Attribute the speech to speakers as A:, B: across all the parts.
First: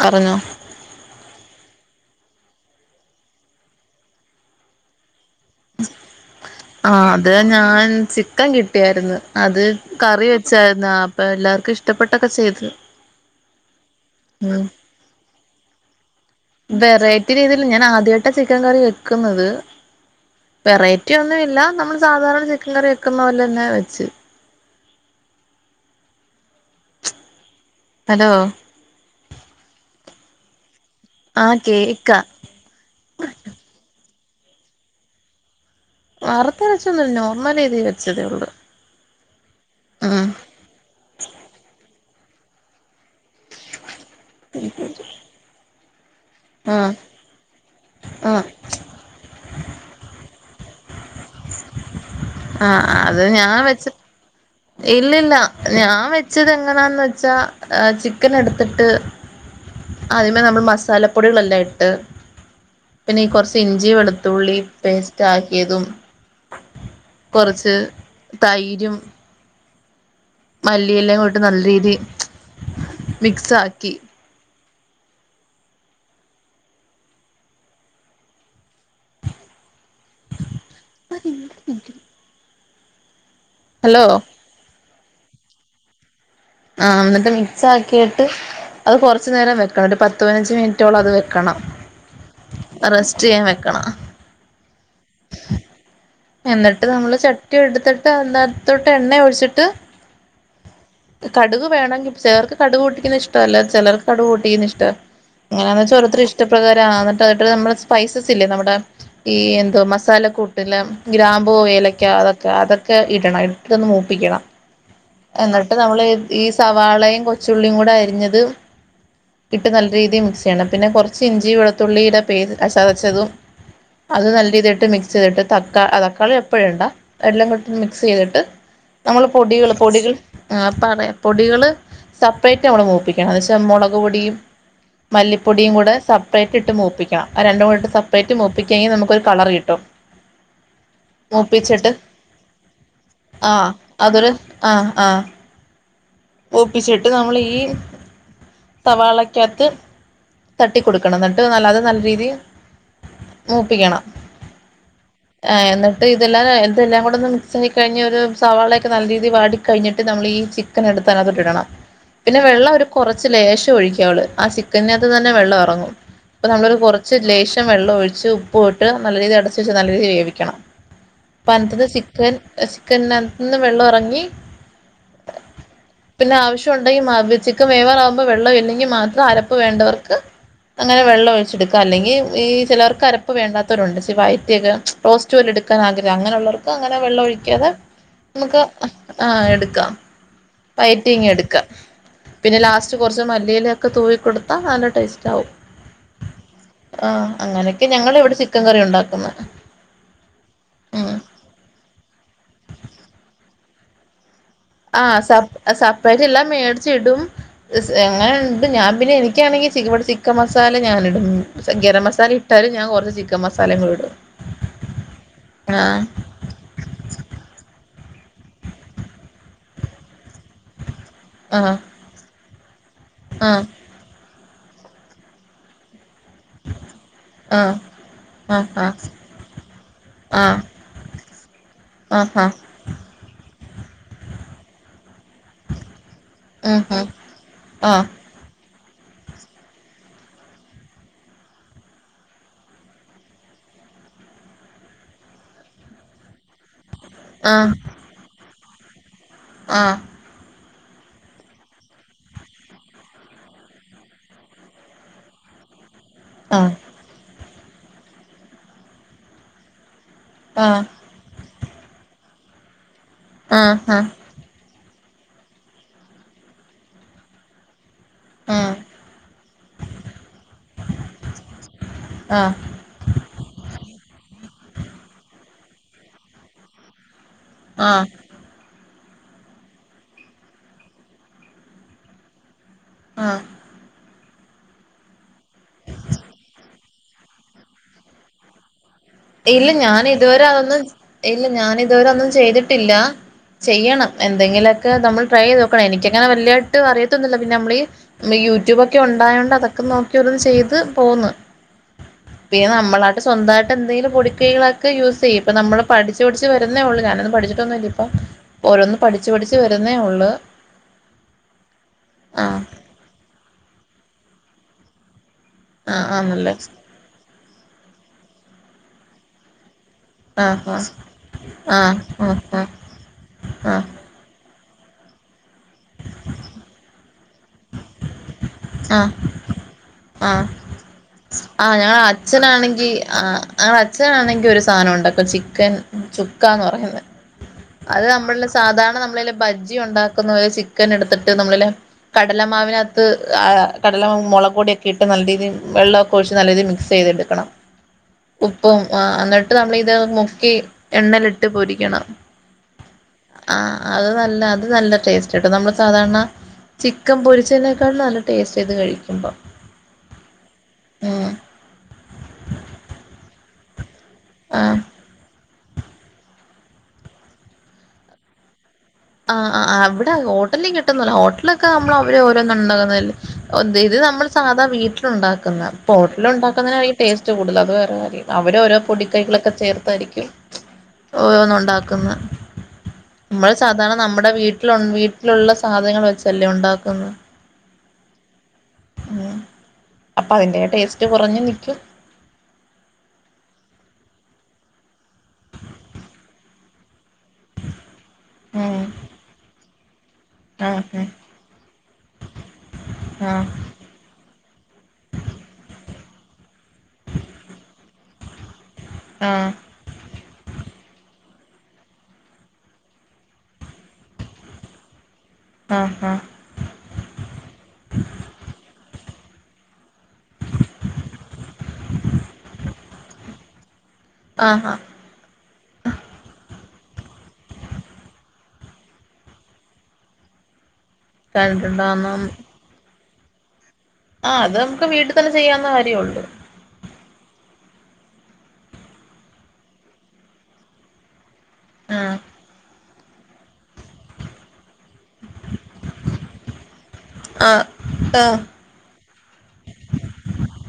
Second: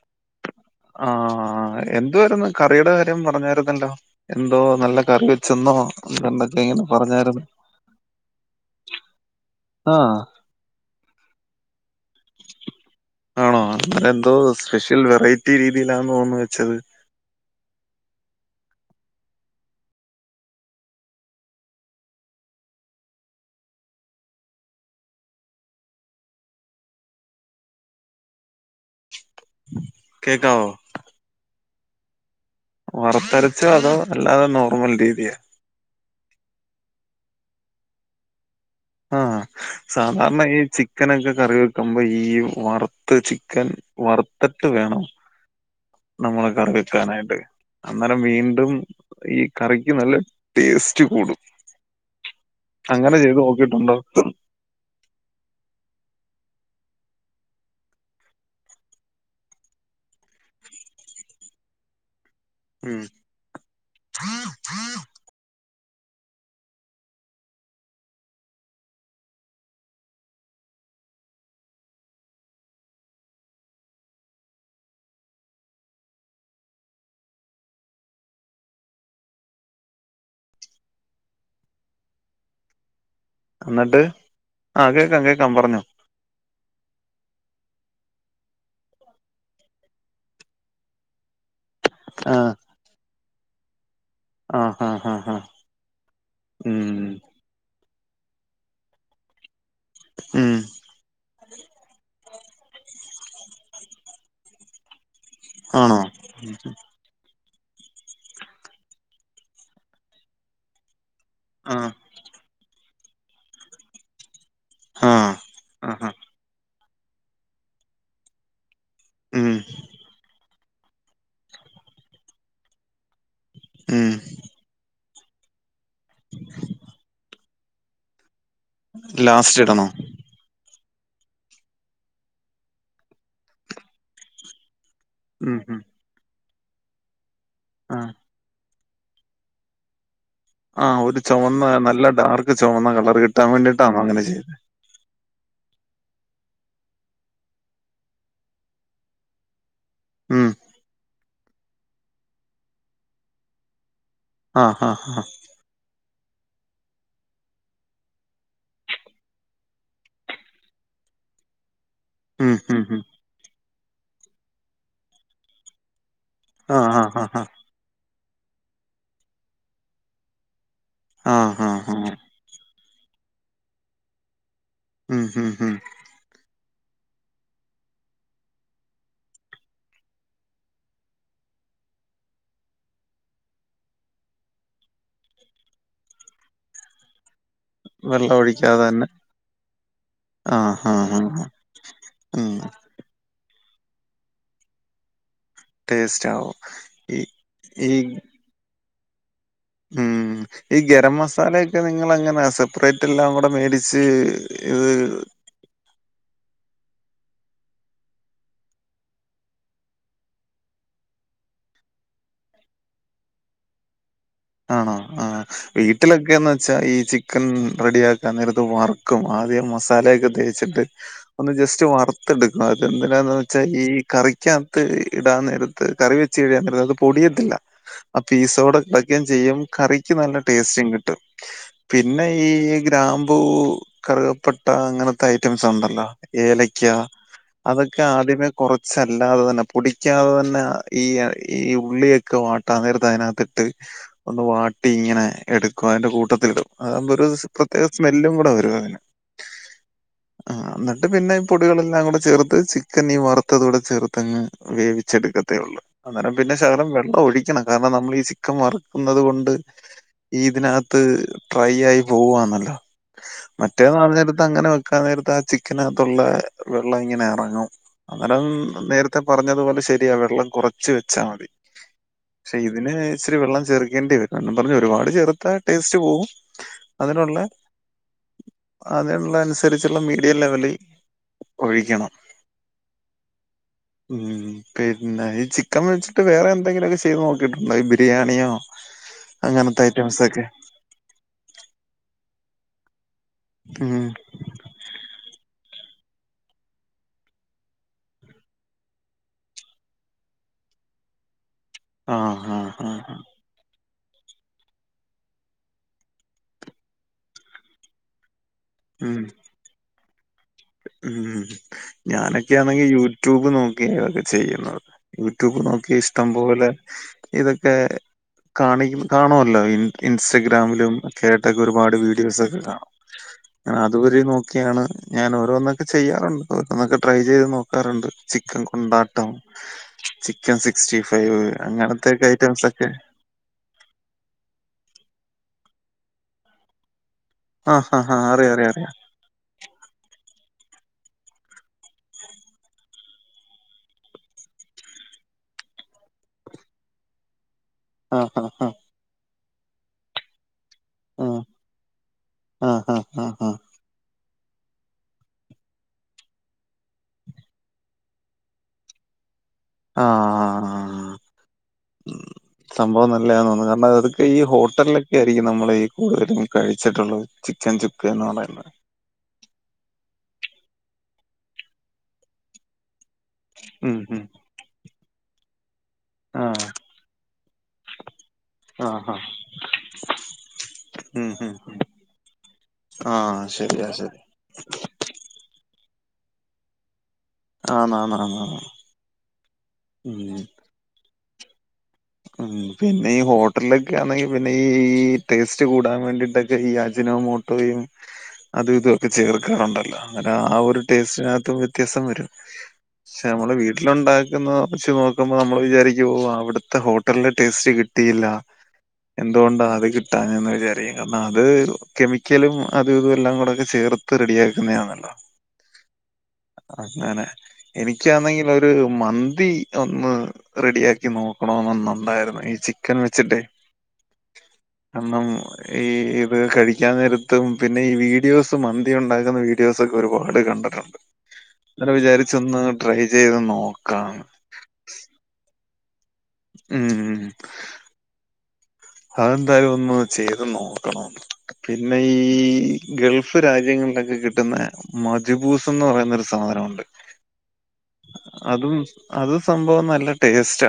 A: പറഞ്ഞോ
B: ആഹ എന്തുവാർന്നു കറിടെ കാര്യം പറഞ്ഞരുന്നല്ലോ എന്തോ നല്ല കറി വെച്ചെന്നോ [unintelligible]
A: ആ ഹ്അത് ഞാൻ ചിക്കൻ കിട്ടിയായിരുന്ന് അത്
B: ആഹ്
A: കറി വെ ച്ചാർന്ന അപ്പ എല്ലാവർക്കും ഇഷ്
B: ആണോ അപ്പ എന്തോ
A: ഉം
B: സ്പെഷ്യൽ വെറൈറ്റി രീതിയില തോന്ന്
A: വെറൈറ്റി രീതിൽ ഞാൻ ആദ്യായിട്ട ചിക്കൻ കറി വെക്കുന്നത് വെറൈറ്റി ഒന്നുഇല്ല നമ്മൾ സാധാരണ ചിക്കൻ കറി വെക്കുന്ന പോലെ തന്നെ വെച്ച് ഹലോ
B: കേക്കാവോ
A: ആഹ് കേക്കാം
B: വറത്തരച്ചോ അതോ അല്ലാതെ നോർമൽ രീതിയാ
A: വറുത്തെരച്ചൊന്നില്ല നോർമൽ രീതിയിൽ വച്ചതേ ഉള്ളൂ
B: ആഹ്
A: ഉം
B: സാധാരണ ഈ ചിക്കനൊക്കെ കറി വെക്കുമ്പോ ഈ വറുത്ത് ചി ചിക്കൻ വറുത്തട്ട് വേണം നമ്മളെ
A: ഉം
B: കറിവെക്കാനായിട്ട് അന്നേരം
A: ഉം
B: വീണ്ടും ഈ കറിക്ക് നല്ല ടേസ്റ്റ് കൂടും അങ്ങനെ
A: ആഹ്അത്
B: ചെയ്ത്
A: ഞാൻ വെച്ച
B: നോക്കിയിട്ടുണ്ടോ
A: ഇല്ലില്ല ഞാൻ വെച്ചത് എങ്ങനാന്ന് വെച്ചാ ചിക്കൻ എടുത്തിട്ട് ആതിമെനമ്മൾ മസാലപ്പൊടികളെല്ലാം ഇട്ട്
B: ഉം
A: പിന്നെ ഈ കൊർച്ച് ഇഞ്ചി വെളുത്തുള്ളി പേസ്റ്റ് ആക്കിയതും കൊറച്ച് തൈരും മല്ലിയെലേം ഇട്ട് നല്ല രീതി മിക്സ് ആക്കി പ്പതീരും ഒരു മിൻറ്റും
B: അന്നിട്ട് ആഹ് കേക്കാം കേക്കാം പറഞ്ഞോ
A: ആഹ് അന്നിട്ട് മിക്സ് ആക്കിയട്ട് അത് കുറച്ച്നേരം വെക്കണം ഒരു പത്ത് പതിനഞ്ച് മിനിറ്റോളം അത് വെക്കണം.
B: ആഹ്
A: റസ്റ്റ്‌ ചെയ്യാൻ വെക്കണം.
B: ആഹ് ഹ ഹ ഹ
A: എന്നിട്ട് നമ്മള് ചട്ടി എടുത്തിട്ട് അതിനാതോട്ട് എണ്ണ ഒഴിച്ചിട്ട്
B: മം
A: കടുക് വേണെങ്കി ചിലർക്ക് കടുക് പൊട്ടിക്കിന്ന ഇഷ്ട്ടല്ല ചിലർക്ക് കടുക് പൊട്ടിക്കുന്നത് ഇഷ്ട്ട. എങ്ങനാനോയ്ച്ച
B: ആണോ
A: ഓരോര്ത്തർടെ ഇഷ് ഇഷ്ടപ്രകാരാ അന്നിട്ട് നമ്മൾ സ്പൈസസ് ഇല്ലേ നമ്മുടെ ഈ എന്തോ മസാലക്കൂട്ടെല്ലാം ഗ്രാമ്പു
B: ആ
A: ഏലയ്ക്ക അതൊക്കെ അതൊക്കെ ഇടണം ഇട്ടിട്ടൊന്ന് മൂപ്പിക്കണം
B: ആ
A: എന്നിട്ട് നമ്മള്
B: ആഹാ
A: ഈ സവാളയും കൊച്ചുളിംകൂടെ അരിഞ്ഞതും
B: ഉം
A: ഇട്ട് നല്ല രീതിയിൽ മിക്സ് ചെയ്യണം പിന്നെ കുർച്ച് ഇഞ്ചി വെളുത്തുള്ളിടെ പേസ്റ്റ് ചതച്ചതും
B: ഉം
A: അത് നല്ല രീതിയിലിട്ട് മിക്സ് ക്സ് ചെയ്തിട്ട് തക്കാളി അ തക്കാളി അപ്പ ഇടണ്ട എല്ലാം ഇട്ട് മിക്സ് ചെയ്തിട്ട് നമ്മൾ
B: ലാസ്റ്റ്
A: പൊടികൾ.
B: ഇടണോ
A: ആഹ് പറയാ പൊടികൾ സെപ്പറേറ്റ് നമ്മൾ മൂപ്പിക്കണം അനോയ്ച്ച മുളക്പൊടിയും.
B: ഉം ഉം
A: മല്ലിപ്പൊടിയുകൂടെ സപ്പറേറ്റ് ഇട്ട് മൂപ്പിക്കണം ആ രണ്ടും കൂടി ഇട്ട്
B: ആ
A: സെപ്പറേറ്റ് മൂപ്പിക്കുകയെങ്കിൽ നമുക്കൊരു കളർ കിട്ടും.
B: ആഹ് ഒര് ചൊവന്ന
A: മൂപ്പിച്ചിട്ട്
B: നല്ല ഡാർക്ക് ചൊവന്ന കളറ് കിട്ടാൻ വേണ്ടിട്ടാണോ അങ്ങനെ ചെയ്യുന്നെ
A: ആഹ് ആഹ് മൂപ്പിച്ചിട്ട് നമ്മള് ഈ സവാളക്ക്യാത്ത്
B: ഉം
A: തട്ടികൊട്ക്കണം എന്ന്ട്ട് നല്ലാ അത് നല്ലാ രീതി മൂപ്പിക്ക്യാണം
B: ആഹ് ആഹ് ആഹ്
A: ആഹ് എന്ന്ട്ട് ഇതെല്ലാം ഇതെല്ലാം കൂട് ഒന്ന് മിക്സ് ആയി കഴിഞ്ഞ് ഒര് സവാളയൊക്കെ നല്ലാ രീതി വാടി കഴിഞ്ഞിട്ട് നമ്മള് ഈ ചി ക്കൻ എട്ത്ത് അതിനാകത്ത് ഇടണം പിന്നെ
B: ഉം
A: വെള്ളം
B: ഉം
A: ഒര്
B: ഉം
A: കൊറ റച്ച് ലേശം ഒയിക്ക്യാവോള്ള് ആഹ് ചിക്കാത്ത് തന്നെ വെള്ളം എറങ്ങും അപ്പം നമ്മള്
B: ആ ആ
A: കൊറച്ച്
B: ആ ആ
A: ലേഷം വെള്ളം ഒഴിച്ച് ഉപ്പും ഇട്ട് നല്ല രീതി അടച്ച് വെച്ച് നല്ല രീതി വേവിക്കണം
B: ആ ആ
A: പന്തറ്
B: ആ
A: ചിക്കൻ ചിക്കൻ അനാത്ത്ന്ന് വെള്ളം എറങ്ങി
B: ഉം ഉം ഉം
A: പിന്നെ ആവിശ്യം ഒണ്ടെങ്കി മാ ചിക്കാൻ മേവറാ ആക്മ്പോ വെള്ള ഇല്ലെങ്കി മാത്രം അരപ്പ് വേണ്ടവർക്ക് അങ്ങനെ വെള്ളം ഒയിച്ചെടുക്ക അല്ലെങ്കി ഈ ചെലർക്ക് അരപ്പ് വേണ്ടാത്താവേരൊണ്ട് ഇച്ചിരി വയിറ്റിക്കേ റോസ്റ്റ് പോലേ എട്ക്കാ ആഗ്രഹാ അങ്ങനെയോള്ള വർക്ക് അങ്ങെനെ വെള്ളം ഒഴി ഒഴിക്കാതെ
B: വെള്ളം
A: നമ്മക്ക്
B: ഒഴിക്കാതെ തന്നെ
A: ആഹ് എടുക്കാം
B: ആ ആ ആ
A: വയറ്റിങ്ങ് എട്ക്കാം
B: ഉം
A: പിന്നെ ലാസ്റ്റ് കൊറച്ച് മല്ലിലൊക്കെ തുവി കൊട്ത്താ നല്ലാ ടേസ്റ്റാവും
B: ടേസ്റ്റ് ആവും ഈ
A: ആഹ് അങ്ങനെയൊക്കെ
B: ഈ
A: ഞങ്ങള് ഇവടെ ചിക്കൻ കറി ഒണ്ടാക്ക്ന്നേ
B: ഉം ഈ ഗരം മസാലൊക്കെ നിങ്ങള് എങ്ങനാ സെപ്പറേറ്റ് എല്ലാം കൂടെ മേടിച്ച് ഇത്
A: ആഹ് സപ്പ സപ്പേറ്റ് എല്ലാം മേടിച്ച് ഇടും സ് അങ്ങനെ ഒണ്ട് ഞാൻ പിന്നെ എനിക്ക്യാണെങ്കി ചി ഇവടെ ചിക്കൻ മസാല ഞാൻ ഇടും ഗരം മസാല ഇ ഇട്ടാലും ഞാൻ കൊറച്ച് ചിക്കൻ മസാലയും കൂടെ ഇടും
B: ആണോ ആഹ്
A: ആഹ്
B: വീട്ടിലൊക്കെന്ന് വെ ച്ചാ ഈ ചിക്കൻ റെഡിയാക്കാൻ നേരത്ത് വറക്കും ആദ്യം മസാലയൊക്കെ തേച്ച്ട്ട് ഒന്ന്
A: ആഹ്
B: ജെസ്റ്റ് വറ്ത്ത് എട്ക്കും ആദ്യം എതെന്തിനാന്ന് വെച്ചാ
A: ആഹ്
B: ഈ കറിക്ക്യാത്ത് ഇടാൻ നേര ത്ത് കറി വെച്ച് കഴിഞ്ഞാൽ അത് പൊടിയത്തില്ല.
A: ആഹ്
B: ആ പീസോടെ ക
A: ആഹ്
B: ഴിക്കേം ചെയ്യും കറിക്ക് നല്ല ടേസ്റ്റും കിട്ടും. പിന്നെ
A: ആഹ് ആഹ് ആഹ് ആഹ്
B: ഈ ഗ്രാമ്പൂ, കറ്കപ്പെട്ട അങ്ങന ത്തെ ഐറ്റംസ് ഒണ്ടല്ലോ
A: ഉം
B: ഏലക്ക്യ
A: ഉം
B: അതൊക്കെ
A: ആഹ്
B: ആദ്യമേ കൊറച്ചല്ലാതെ തന്നെ പൊടിക്ക്യാതെ തന്നെ ഈ ഈ ഉള്ളിയൊക്കെ വാട്ടാൻ നേരത്ത് അതിനാത്തിട്ട് ഒന്ന് വാട്ടി ഇങ്ങനെ എടുക്കും അയിന്റെ കൂട്ടത്തില് ഇടും അതാമ്പോ ഒര്
A: ആഹ് ആഹ്
B: പ്രത്യേക സ്മെല്ലും കൂടെ വരും അതിന് ആഹ് എന്നിട്ട് പിന്നെ ഈ പൊടികളെല്ലാം കൂടെ ചേർത്ത് ചിക്കൻ ഈ വറ്ത്തതും കൂടെ ചേർത്തങ്ങ് വേവിച്ചെട്ക്ക ത്തെ ഒള്ള്. അന്നേരം പിന്നെ ശകലം വെള്ളം ഒഴിക്കണം. കാരണം നമ്മള് ഈ ചിക്കൻ വറക്ക്ന്നത്കൊണ്ട് ഈ ഇതിനാകത്ത് ഡ്രൈ ആയി പോവാന്നല്ലോ
A: ആഹ് ആഹ് ആഹ്
B: മറ്റേന്ന്
A: ആഹ്
B: പറഞ്ഞാ ത്തങ്ങനെ വെക്കാൻ നേരത്ത് ആ ചിക്കനകത്തൊള്ളെ വെള്ളം ഇങ്ങനെ എറങ്ങും അന്നേരം നേരത്തെ പറഞ്ഞത് പോലെ ശെരിയാ വെള്ളം കൊറച്ച് വെച്ചാ മതി. [unintelligible]
A: ആഹ്
B: ഇതിന് ഇച്ചിരി വെള്ളം ചേർക്കേണ്ടി വെരും. എന്നും പറഞ്ഞ് ഒരുപാട് ചേർത്താ ടേസ്റ്റ് പോകും. അതിനൊള്ള
A: ആഹ്
B: അതിനൊള്ള അനുസരിചൊള്ള മീഡിയം ലെവല് ഒഴിക്കണം.
A: ആഹ്
B: ഉം പിന്നെ ഈ ചിക്കൻ വെച്ച്ട്ട് വേറെ എന്തെങ്കിലൊക്കെ ചെയ്ത് നോക്കിട്ടുണ്ടോ ഈ ബി രിയാണിയോ
A: ഇല്ല ഞാനിതുവരെ അതൊന്നും ഇല്ല ഞാനിതുവരെ ഒന്നും ചെയ്തിട്ടില്ലാ.
B: ഉം.
A: ചെയ്യണം എ ന്തെങ്കിലൊക്കെ നമ്മള് ട്രൈ ചെയ്ത് നോക്കണം. എനിക്ക് അങ്ങനെ വല്ല്യായ്ട്ട് അറിയത്തൊന്നുല്ലാ പിന്നെ നമ്മള് ഈ യൂട്യൂബാക്കെ ഒണ്ടായോണ്ട് അതൊക്കെ നോക്കി ഒരോന്ന് ചെയ്ത് പോന്ന്.
B: ആഹ്
A: പിന്നെ
B: ആഹ് ആഹ്.
A: നമ്മളായിട്ട് സ്വന്തായിട്ട് എന്തേലും പൊടിക്കൈകളൊക്കെ യൂസ് ചെയ്യും. ഇപ്പം നമ്മള് പഠിച്ച് പഠിച്ച് വര്ന്നേ ഒള്ളൂ. ഞാനൊന്നും പഠിച്ചിട്ടൊന്നും ഇല്ലാ ഇപ്പം ഓരോന്ന്
B: ഉം
A: പഠിച്ച് പഠിച്ച് വര്ന്നേ ഒള്ള്
B: ഉം
A: ആഹ്
B: ഞാനൊക്കെയാണെങ്കി യൂട്യൂബ് നോക്കിയ എന്തെങ്കിലൊക്കെ ചെയ്യുന്നത്. യൂട്യൂബ് നോക്കി
A: ആഹ്
B: ഇഷ്ടം
A: ആന്നല്ലേ
B: പോലെ ഇതൊക്കെ കാണി കാണുമല്ലോ ഈ
A: ആഹ്
B: ഇൻസ്റ്റഗ്രാമിലും കേട്ടൊക്കെ
A: ആഹ്
B: ഒരുപാട്
A: ആഹ്
B: വീഡിയോസൊക്കെ
A: ആഹ്
B: കാണും ഞാൻ
A: ആഹ്
B: അതുപരെ നോക്കിയാണ് ഞാൻ ഓരോന്നൊക്കെ ചെയ്യാറുണ്ട്. ഓരോന്നൊക്കെ ട്രൈ ചെയ്ത് നോക്കാറുണ്ട്. ചിക്കൻ
A: ആഹ്
B: കൊണ്ടാട്ടം
A: ആഹ്
B: ചിക്കൻ സിക്സ്റ്റി ഫൈവ് അങ്ങനത്തെക്കെ ഐറ്റംസൊക്കെ
A: ഞങ്ങടെ അച്ഛനാണെങ്കി ഒരു സാധനം ഉണ്ടാക്കും. ചിക്കൻ ചുക്കാന്ന് പറഞ്ഞത്.
B: ആ ഹാ
A: അത്
B: ഹാ
A: നമ്മള്ല്ലെ
B: അറിയാം അറിയാം അറിയാം
A: സാധാരണ നമ്മള്ല്ലെ ബജ്ജി ഉണ്ടാക്കുന്നലെ ചിക്കൻ എടുത്തിട്ട് നമ്മള്ല്ലെ കടലമാവിനാത്ത് കടലമാവ മുളകൊടിയൊക്കെ ഇട്ട് നല്ല രീതില് വെള്ളൊ കൊഴച്ച് നല്ല രീതീല് മിക്സെയ്തെടുക്കണം
B: ആഹ് ആഹ്
A: ഉപ്പും ആഹ് എന്നിട്ട് നമ്മളിത് മുക്കി എണ്ണലിട്ട് പൊരിക്കണം.
B: ആഹ് ആഹ് ആഹ്
A: ആഹ് അത് നല്ല അത് നല്ല ടേസ്റ്റ്ണ്ട്. നമ്മള് സാധാരണ ചിക്കൻ പൊരിച്ചതിനേക്കാളും നല്ല ടേസ്റ്റാ ഇത്‌ കഴിക്കുമ്പം.
B: ആ ആഹ് സംഭവം നല്ലയാന്ന് തോന്നുന്നു. കാരണം അത് ഈ
A: ആഹ്
B: ഹോട്ടലിലൊക്കെ ആയിരിക്കും നമ്മൾ ഈ കൂടുതലും കഴിച്ചിട്ടുള്ളത് ചിക്കൻ ചുക്കേ എന്ന് പറയുന്നത്
A: ആഹ് ആഹ് അവിടെ ഹോട്ടലേ കിട്ടുന്നില്ലോ ഹോട്ടലൊക്കെ നമ്മള് അവര് ഓരോന്ന് ഉണ്ടകുന്നലേ
B: ഉം
A: ഓന്തേഇത്
B: ഉം
A: നമ്മൾ സാധാ വീട്ടിലുണ്ടാക്കുന്ന ഹോട്ടിൽ
B: ആഹ്
A: ഉണ്ടാക്കുന്നതിനരിക്കും ടേസ്റ്റ് കൂടല് അത് വേറെ കാര്യം അവര ഓരോ
B: ആഹ് ആഹ്
A: പൊടിക്കൈകളൊക്കെ ചേർത്തായിരിക്കും
B: ഉം ഉം
A: ഓരോന്ന്
B: ഉം
A: ഉണ്ടാക്കുന്നെ
B: ആഹ്
A: നമ്മള്
B: ശരിയാ
A: സാധാരണ
B: ശരി
A: നമ്മുടെ വീട്ടില് ഒണ് വീട്ടിലുള്ള സാധനങ്ങങ്ങള് വെച്ചല്ലേ ഉണ്ടാക്കുന്നെ
B: അന്നന്നന്നാന്ന്
A: ഉം അപ്പൊ ആയിന്റെ ടേസ്റ്റ് കുറഞ്ഞു നിക്കും
B: ഉം പിന്നെ ഈ ഹോട്ടലിലൊക്കെ ആന്നെങ്കിൽ പിന്നെ ഈഈ ടേസ്റ്റ് കൂടാൻ വേണ്ടിയിട്ടൊ കെഈ അജ്നോ മോട്ടോയും അതും
A: ഉം
B: ഇതൊക്കെ ചേർക്കാറുണ്ടല്ലോ അതാ ആ ഒരു
A: ആഹ്
B: ടേസ്റ്റിനകത്തും വ്യത്യാസം വരും പക്ഷെ
A: ആഹ്
B: നമ്മളെ വീട് വീട്ടിലുണ്ടാകുന്ന വെച്ച് നോക്കുമ്പോൾ നമ്മൾ വിചാരിക്കും ഓഹ് അവിത്തെ ഹോ ട്ടല്ലേ ടേസ്റ്റ് കിട്ടിയില്ല
A: ആഹ്
B: എന്തുകൊണ്ടാ അത് കിട്ടന്ന് വിചാരിക്കും കാരണം അത് കെമിക്കലും അതും ഇതും എല്ലാം കൂടൊക്കെ ചേർത്ത് റെഡിയാക്കുന്ന ആന്ന്. ആഹ്
A: ആഹ് ആഹ്
B: അങ്ങനെ എനിക്കാന്നെങ്കിൽ ഒരു മന്തി ഒന്ന് റെഡിയ ആക്കി നോക്കണോന്നുന്നു ഉണ്ടായിരുന്നു ഈ ചിക്കൻ വെച്ചിട്ടേ
A: ആഹാ
B: കണം ഈ ഇത് കഴിക്കാൻ നേരത്തും പിന്നെ ഈ വീഡിയോസും മന്തി ഉണ്ടാക്കുന്ന വീ ഡിയൊസൊക്കെ ഒരുപാട് കണ്ടിട്ടുണ്ട് അങ്ങനെ
A: കണ്ടിട്ടുണ്ടോന്ന്
B: വിചാരിച്ച് ഒന്ന് ട്രൈ ചെയ്ത് നോക്കാം
A: ആഹ് അത് നമുക്ക് വീട്ടിൽ തന്നെ ചെയ്യാവുന്ന കാര്യ ഉള്ളൂ
B: ഉം ഉം അതെന്തായാലും ഒന്ന് ചെയ്ത് നോക്കണോന്ന പിന്നെ
A: ആഹ്
B: ഈ ഗൾഫ് രാജ്യങ്ങളിലൊക്കെ കിട്ടുന്ന മജ്ബൂസ്ന്ന് പറയുന്നൊരു സാനഉണ്ട്
A: ആഹ് ആഹ്
B: അതും അത് സംഭവം നല്ല ടേസ്റ്റ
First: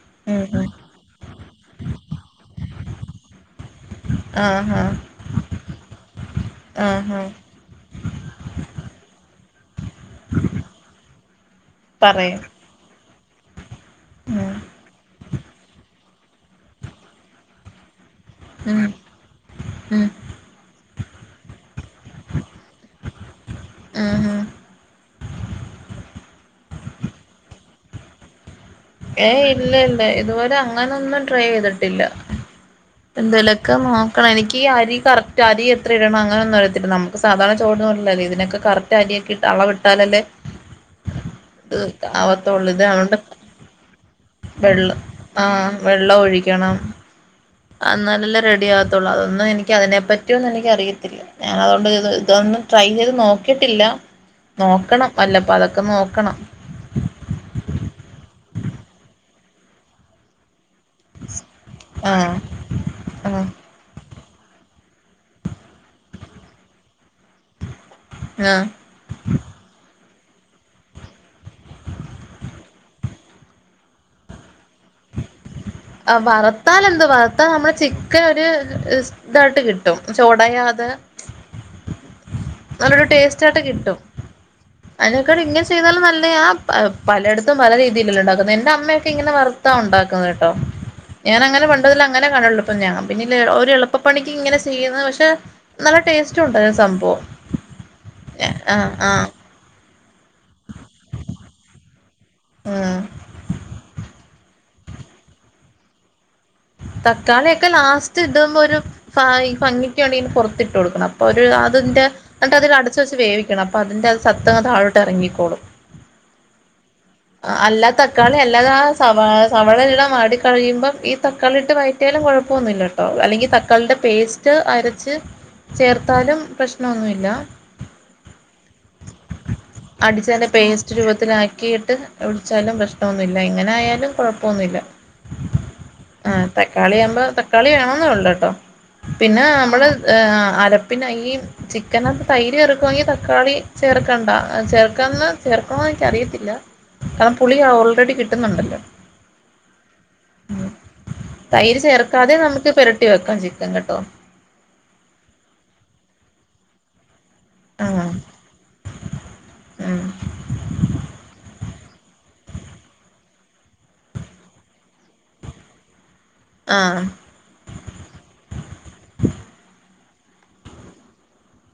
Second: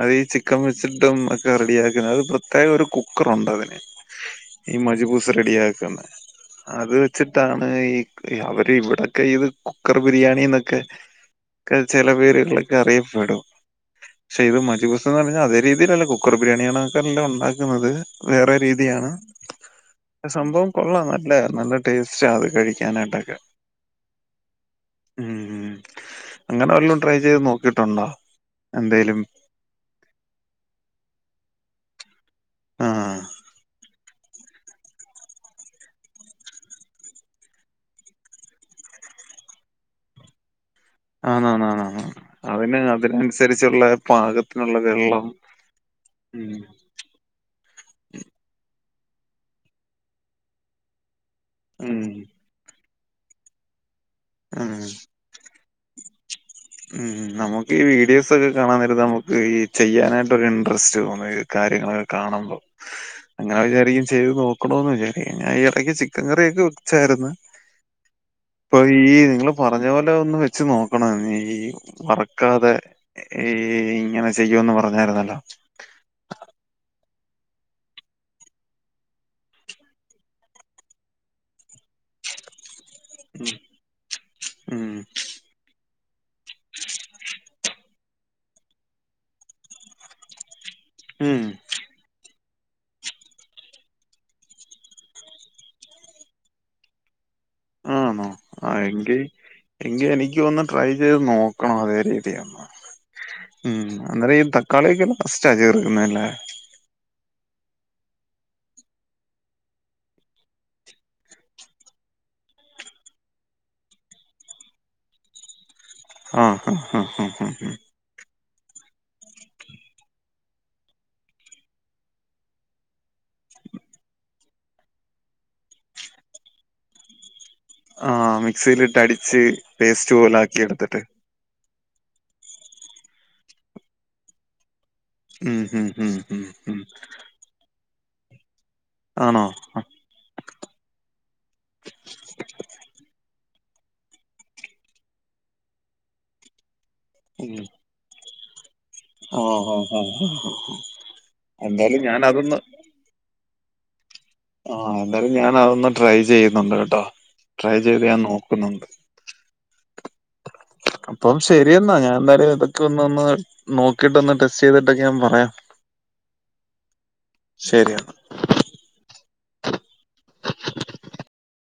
B: അതി ചിക്കൻ
A: ആഹ്
B: വെച്ചിട്ടും ഒക്കെ റെഡിയ ആക്കുന്നത് പ്രത്യേക കുക്കറുണ്ട് അതിന് ഈ
A: ആഹ്
B: മജുബു സ് റെഡി ആക്കുന്ന
A: ആഹ് ആഹ്
B: അതുവെച്ചിട്ടാണ് ആയി അവര് ഇവിടൊക്കെ ഇത് കുക്കർ ബിരിയാണിന്നൊക്കെ ക്കെ ചില
A: പറയൂ
B: പേരുകളിലോക്കെ അറിയപ്പെടും പക്ഷെ
A: ഉം
B: ഇത് മജി പുസ്തം എന്ന് പറഞ്ഞാൽ അതെ രീതിയിലല്ല കു കുക്കർ ബിരിയാണിന്നക്ക ആല്ലാ ഉണ്ടാക്കുന്നത് വേറെ
A: ഉം
B: രീതിയാണ്
A: ഉം
B: സംഭവം കൊള്ളാം നല്ല നല്ല ടേസ്റ്റാ അത് കഴിക്കാനായിട്ടൊക്കെ
A: ആഹ് ഹ
B: ഉം ഉം അങ്ങനെ വല്ലോം ട്രൈ ചെയ്ത് നോക്കിട്ടുണ്ടോ.
A: ഏയ് ഇല്ലില്ല ഇതുപോലെ അങ്ങനൊന്നും ട്രൈയ്യ്ചെയിതിടില്ല
B: ആഹ്
A: എന്തലൊക്കെ നോ ക്കണം എനിക്കീ അരി കറക്റ്റ് അരി എത്ര ഇടണം അങ്ങനൊന്നും അറിയത്തില്ല നമുക്ക് സാധാരണ ചോറുന്നപോലല്ലല്ലോ ഇതിനൊക്കെ കറ റ്റരിയൊക്കിട്ട് അളവ്ട്ടാലല്ലെ.
B: ആന്നന്നന്ന്
A: ആവത്തുള്ളൂ
B: അതിന്
A: ഇത് അതുകൊണ്ട്
B: അതിനസരിച്ചുള്ള പാക
A: വെള്ളം ആഹ് വെള്ളം ഒഴിക്കണം. അന്നാലെല്ലെ റെഡി ആകത്തുള്ളൂ അതൊന്നും എനിക്ക് അതിനെപ്പറ്റിഒന്നും എനിക്ക് അറിയത്തില്ല ഞാൻ അതോണ്ട്
B: ഉം
A: ഇത് ഇതൊന്നും. ട്രൈ ചെയ്ത് നോക്കിയിട്ടില്ല
B: ഉം
A: നോക്കണം വല്ലപ്പ അതൊക്കെ നോക്കണം.
B: ഉം നമുക്ക് ഈ വീഡിയോസ് ഒക്കെ കാണാൻ നേരത്ത് നമുക്ക് ഈ ചെയ്യാനായിട്ടൊക്കെ ഇൺ. ട്രസ്റ്റ് തോന്ന്ന്ന കാര്യങ്ങളൊക്കെ
A: ആഹ്
B: കാണുമ്പോ.
A: ആഹ്
B: അങ്ങനെ വിജാരിക്കും ചെയ്ത് നോക്കണോന്ന് വിജാരിക്കും ഞാ ഈ എടക്ക് ചിക്കൻ കറിയൊക്കെ വെച്ചായിരുന്നു [inaudible]
A: ആഹ്.
B: ഇപ്പൊ ഈ നിങ്ങള് പറഞ്ഞ പോലെ ഒന്ന് വെച്ച് നോക്കണം ഈ ഈ. ഈ വറക്കാതെ ഈ ഇങ്ങനെ ചെയ്യുന്ന് പറഞ്ഞായിരുന്നല്ലോ.
A: ആ വർത്താലെന്ത് വറർത്താൽ നമ്മളെ ചിക്കൻ ഒരു. ഇതായിട്ട് കിട്ടും ച് ഉടയാതെ. നല്ലൊരു ടേസ്റ്റായിട്ട് കിട്ടും.
B: ഉം ഉം
A: അയ്നെക്കാളും ഇങ്ങനെ ചെയ്താലും നല്ലയാ ആ പ പലയിടത്തും പല രീതിയിലെല്ലെ ഉണ്ടാക്കുന്നെ എന്റമ്മയൊക്കെ ഇങ്ങനെ വർ ട്ടാ ഉണ്ടാക്കുന്നത് ട്ടോ
B: ഉം
A: ഞാൻ അങ്ങനെ പണ്ടതിൽ അങ്ങനെ കാണൊള്ളു. ഇപ്പൊ ഞാ പിന്നെ ഒരു എളുപ്പപണിക്ക് ഇങ്ങനെ ചെയ്യുന്നു പക്ഷെ. നല്ല ടേസ്റ്റുണ്ട് അഹ് സംഭവം.
B: ആണോ ആ
A: ആഹ്
B: എങ്കി
A: ആഹ്
B: എങ്കി എനിക്കൊന്ന് ട്രൈ ചെയ്ത് നോക്കണം അതരെ.
A: ഉം
B: ഉം അന്നേരം ഈ തക്കാളിയൊക്കെ ലാസ്റ്റാ ചേർക്കുന്ന്ല്ലേ.
A: തക്കാളിയൊക്കെ ലാസ്റ്റ് ഇടുമ്പൊ ഒരു. ഫാ ഈ ഭംഗിക്ക് വേണ്ടിന് പൊർത്തിട്ട് കൊടുക്കണം അപ്പൊ ഒരു അത് ന്റെ. എന്നിട്ട് അതി അടച്ച് വെച്ച് വേവിക്കണം അപ്പ അന്റെ സത്ത്ങ്ങ് താഴോട്ട് എറങ്ങിക്കോളും.
B: ആഹ് ഹ് അഹ് ഹ്
A: ക്കാളി അല്ലാതെ സവാ സവാളെല്ലാം വാടിക്കഴിയുമ്പം ഈ ത ക്കാളിട്ട് വയറ്റിയാലും കൊഴപ്പൊന്നുല്ലട്ടോ അല്ലെങ്കി തക്കാളിൻറെ പേസ്റ്റ്. റ്റ് അരച്ച് ചേർത്താലും പ്രശ്നൊന്നുല്ല.
B: ആ, മിക്സിയിലിട്ട് അടിച്ച് പേസ്റ്റ് പോലെ
A: അട്ച്ചന്റെ
B: ആക്കി
A: പേസ്റ്റ്
B: എടുത്തിട്ട്
A: രൂപത്തിലാക്കിയിട്ട്. ഒടിച്ചാലും പ്രശ്നമൊന്നുല്ല ഇങ്ങനെ ആയാലും കുഴപ്പമൊന്നുഇല്ല.
B: ഉം ഉം ഉം.
A: ആ
B: ഉം ഉം
A: തക്കാളി ആവുമ്പോ തക്കാളി വേണ ന്നൊള്ളുട്ടോ
B: ആണോ
A: പിന്നെ നമ്മള്. ഏന് അർപ്പിനായി ഈ. ചിക്കനൊപ്പ തൈര് ചേർക്കുവാങ്കി തക്കാളി ചേർക്കണ്ട അ ചേർക്കാന്ന് ചേർക്കണോന്ന് എനിക്കറിയത്തില്ല. കാരണം പുളി ഓൾറെഡി കിട്ടുന്നുണ്ടല്ലോ.
B: ഓഹ് ഹ ഓഹ ഹ.
A: തൈര് ചേർക്കാതെ നമുക്ക് പെരട്ടി വെക്കാം ചിക്കൻ കെട്ടോ.
B: ആഹ് എന്തായാലും ഞാൻ അതൊന്ന് ട്രൈ ചെയ്യുന്നുണ്ട് കേട്ടോ. ട്രൈ
A: ആ
B: ചെയ്ത് ഞാൻ നോക്കുന്നുണ്ട്
A: ഉം
B: അപ്പം ശെരി. ശെരി എന്നാ ഞാൻ എന്തായാലും ഇതൊക്കെ ഒന്ന് ഒന്ന് നോക്കിയിട്ട് ഒന്ന് ടെസ്റ്റ് ചെയ്തിട്ടൊക്കെ ഞാൻ പറയാം.
A: ആഹ്.
B: ശെരി എന്നാ.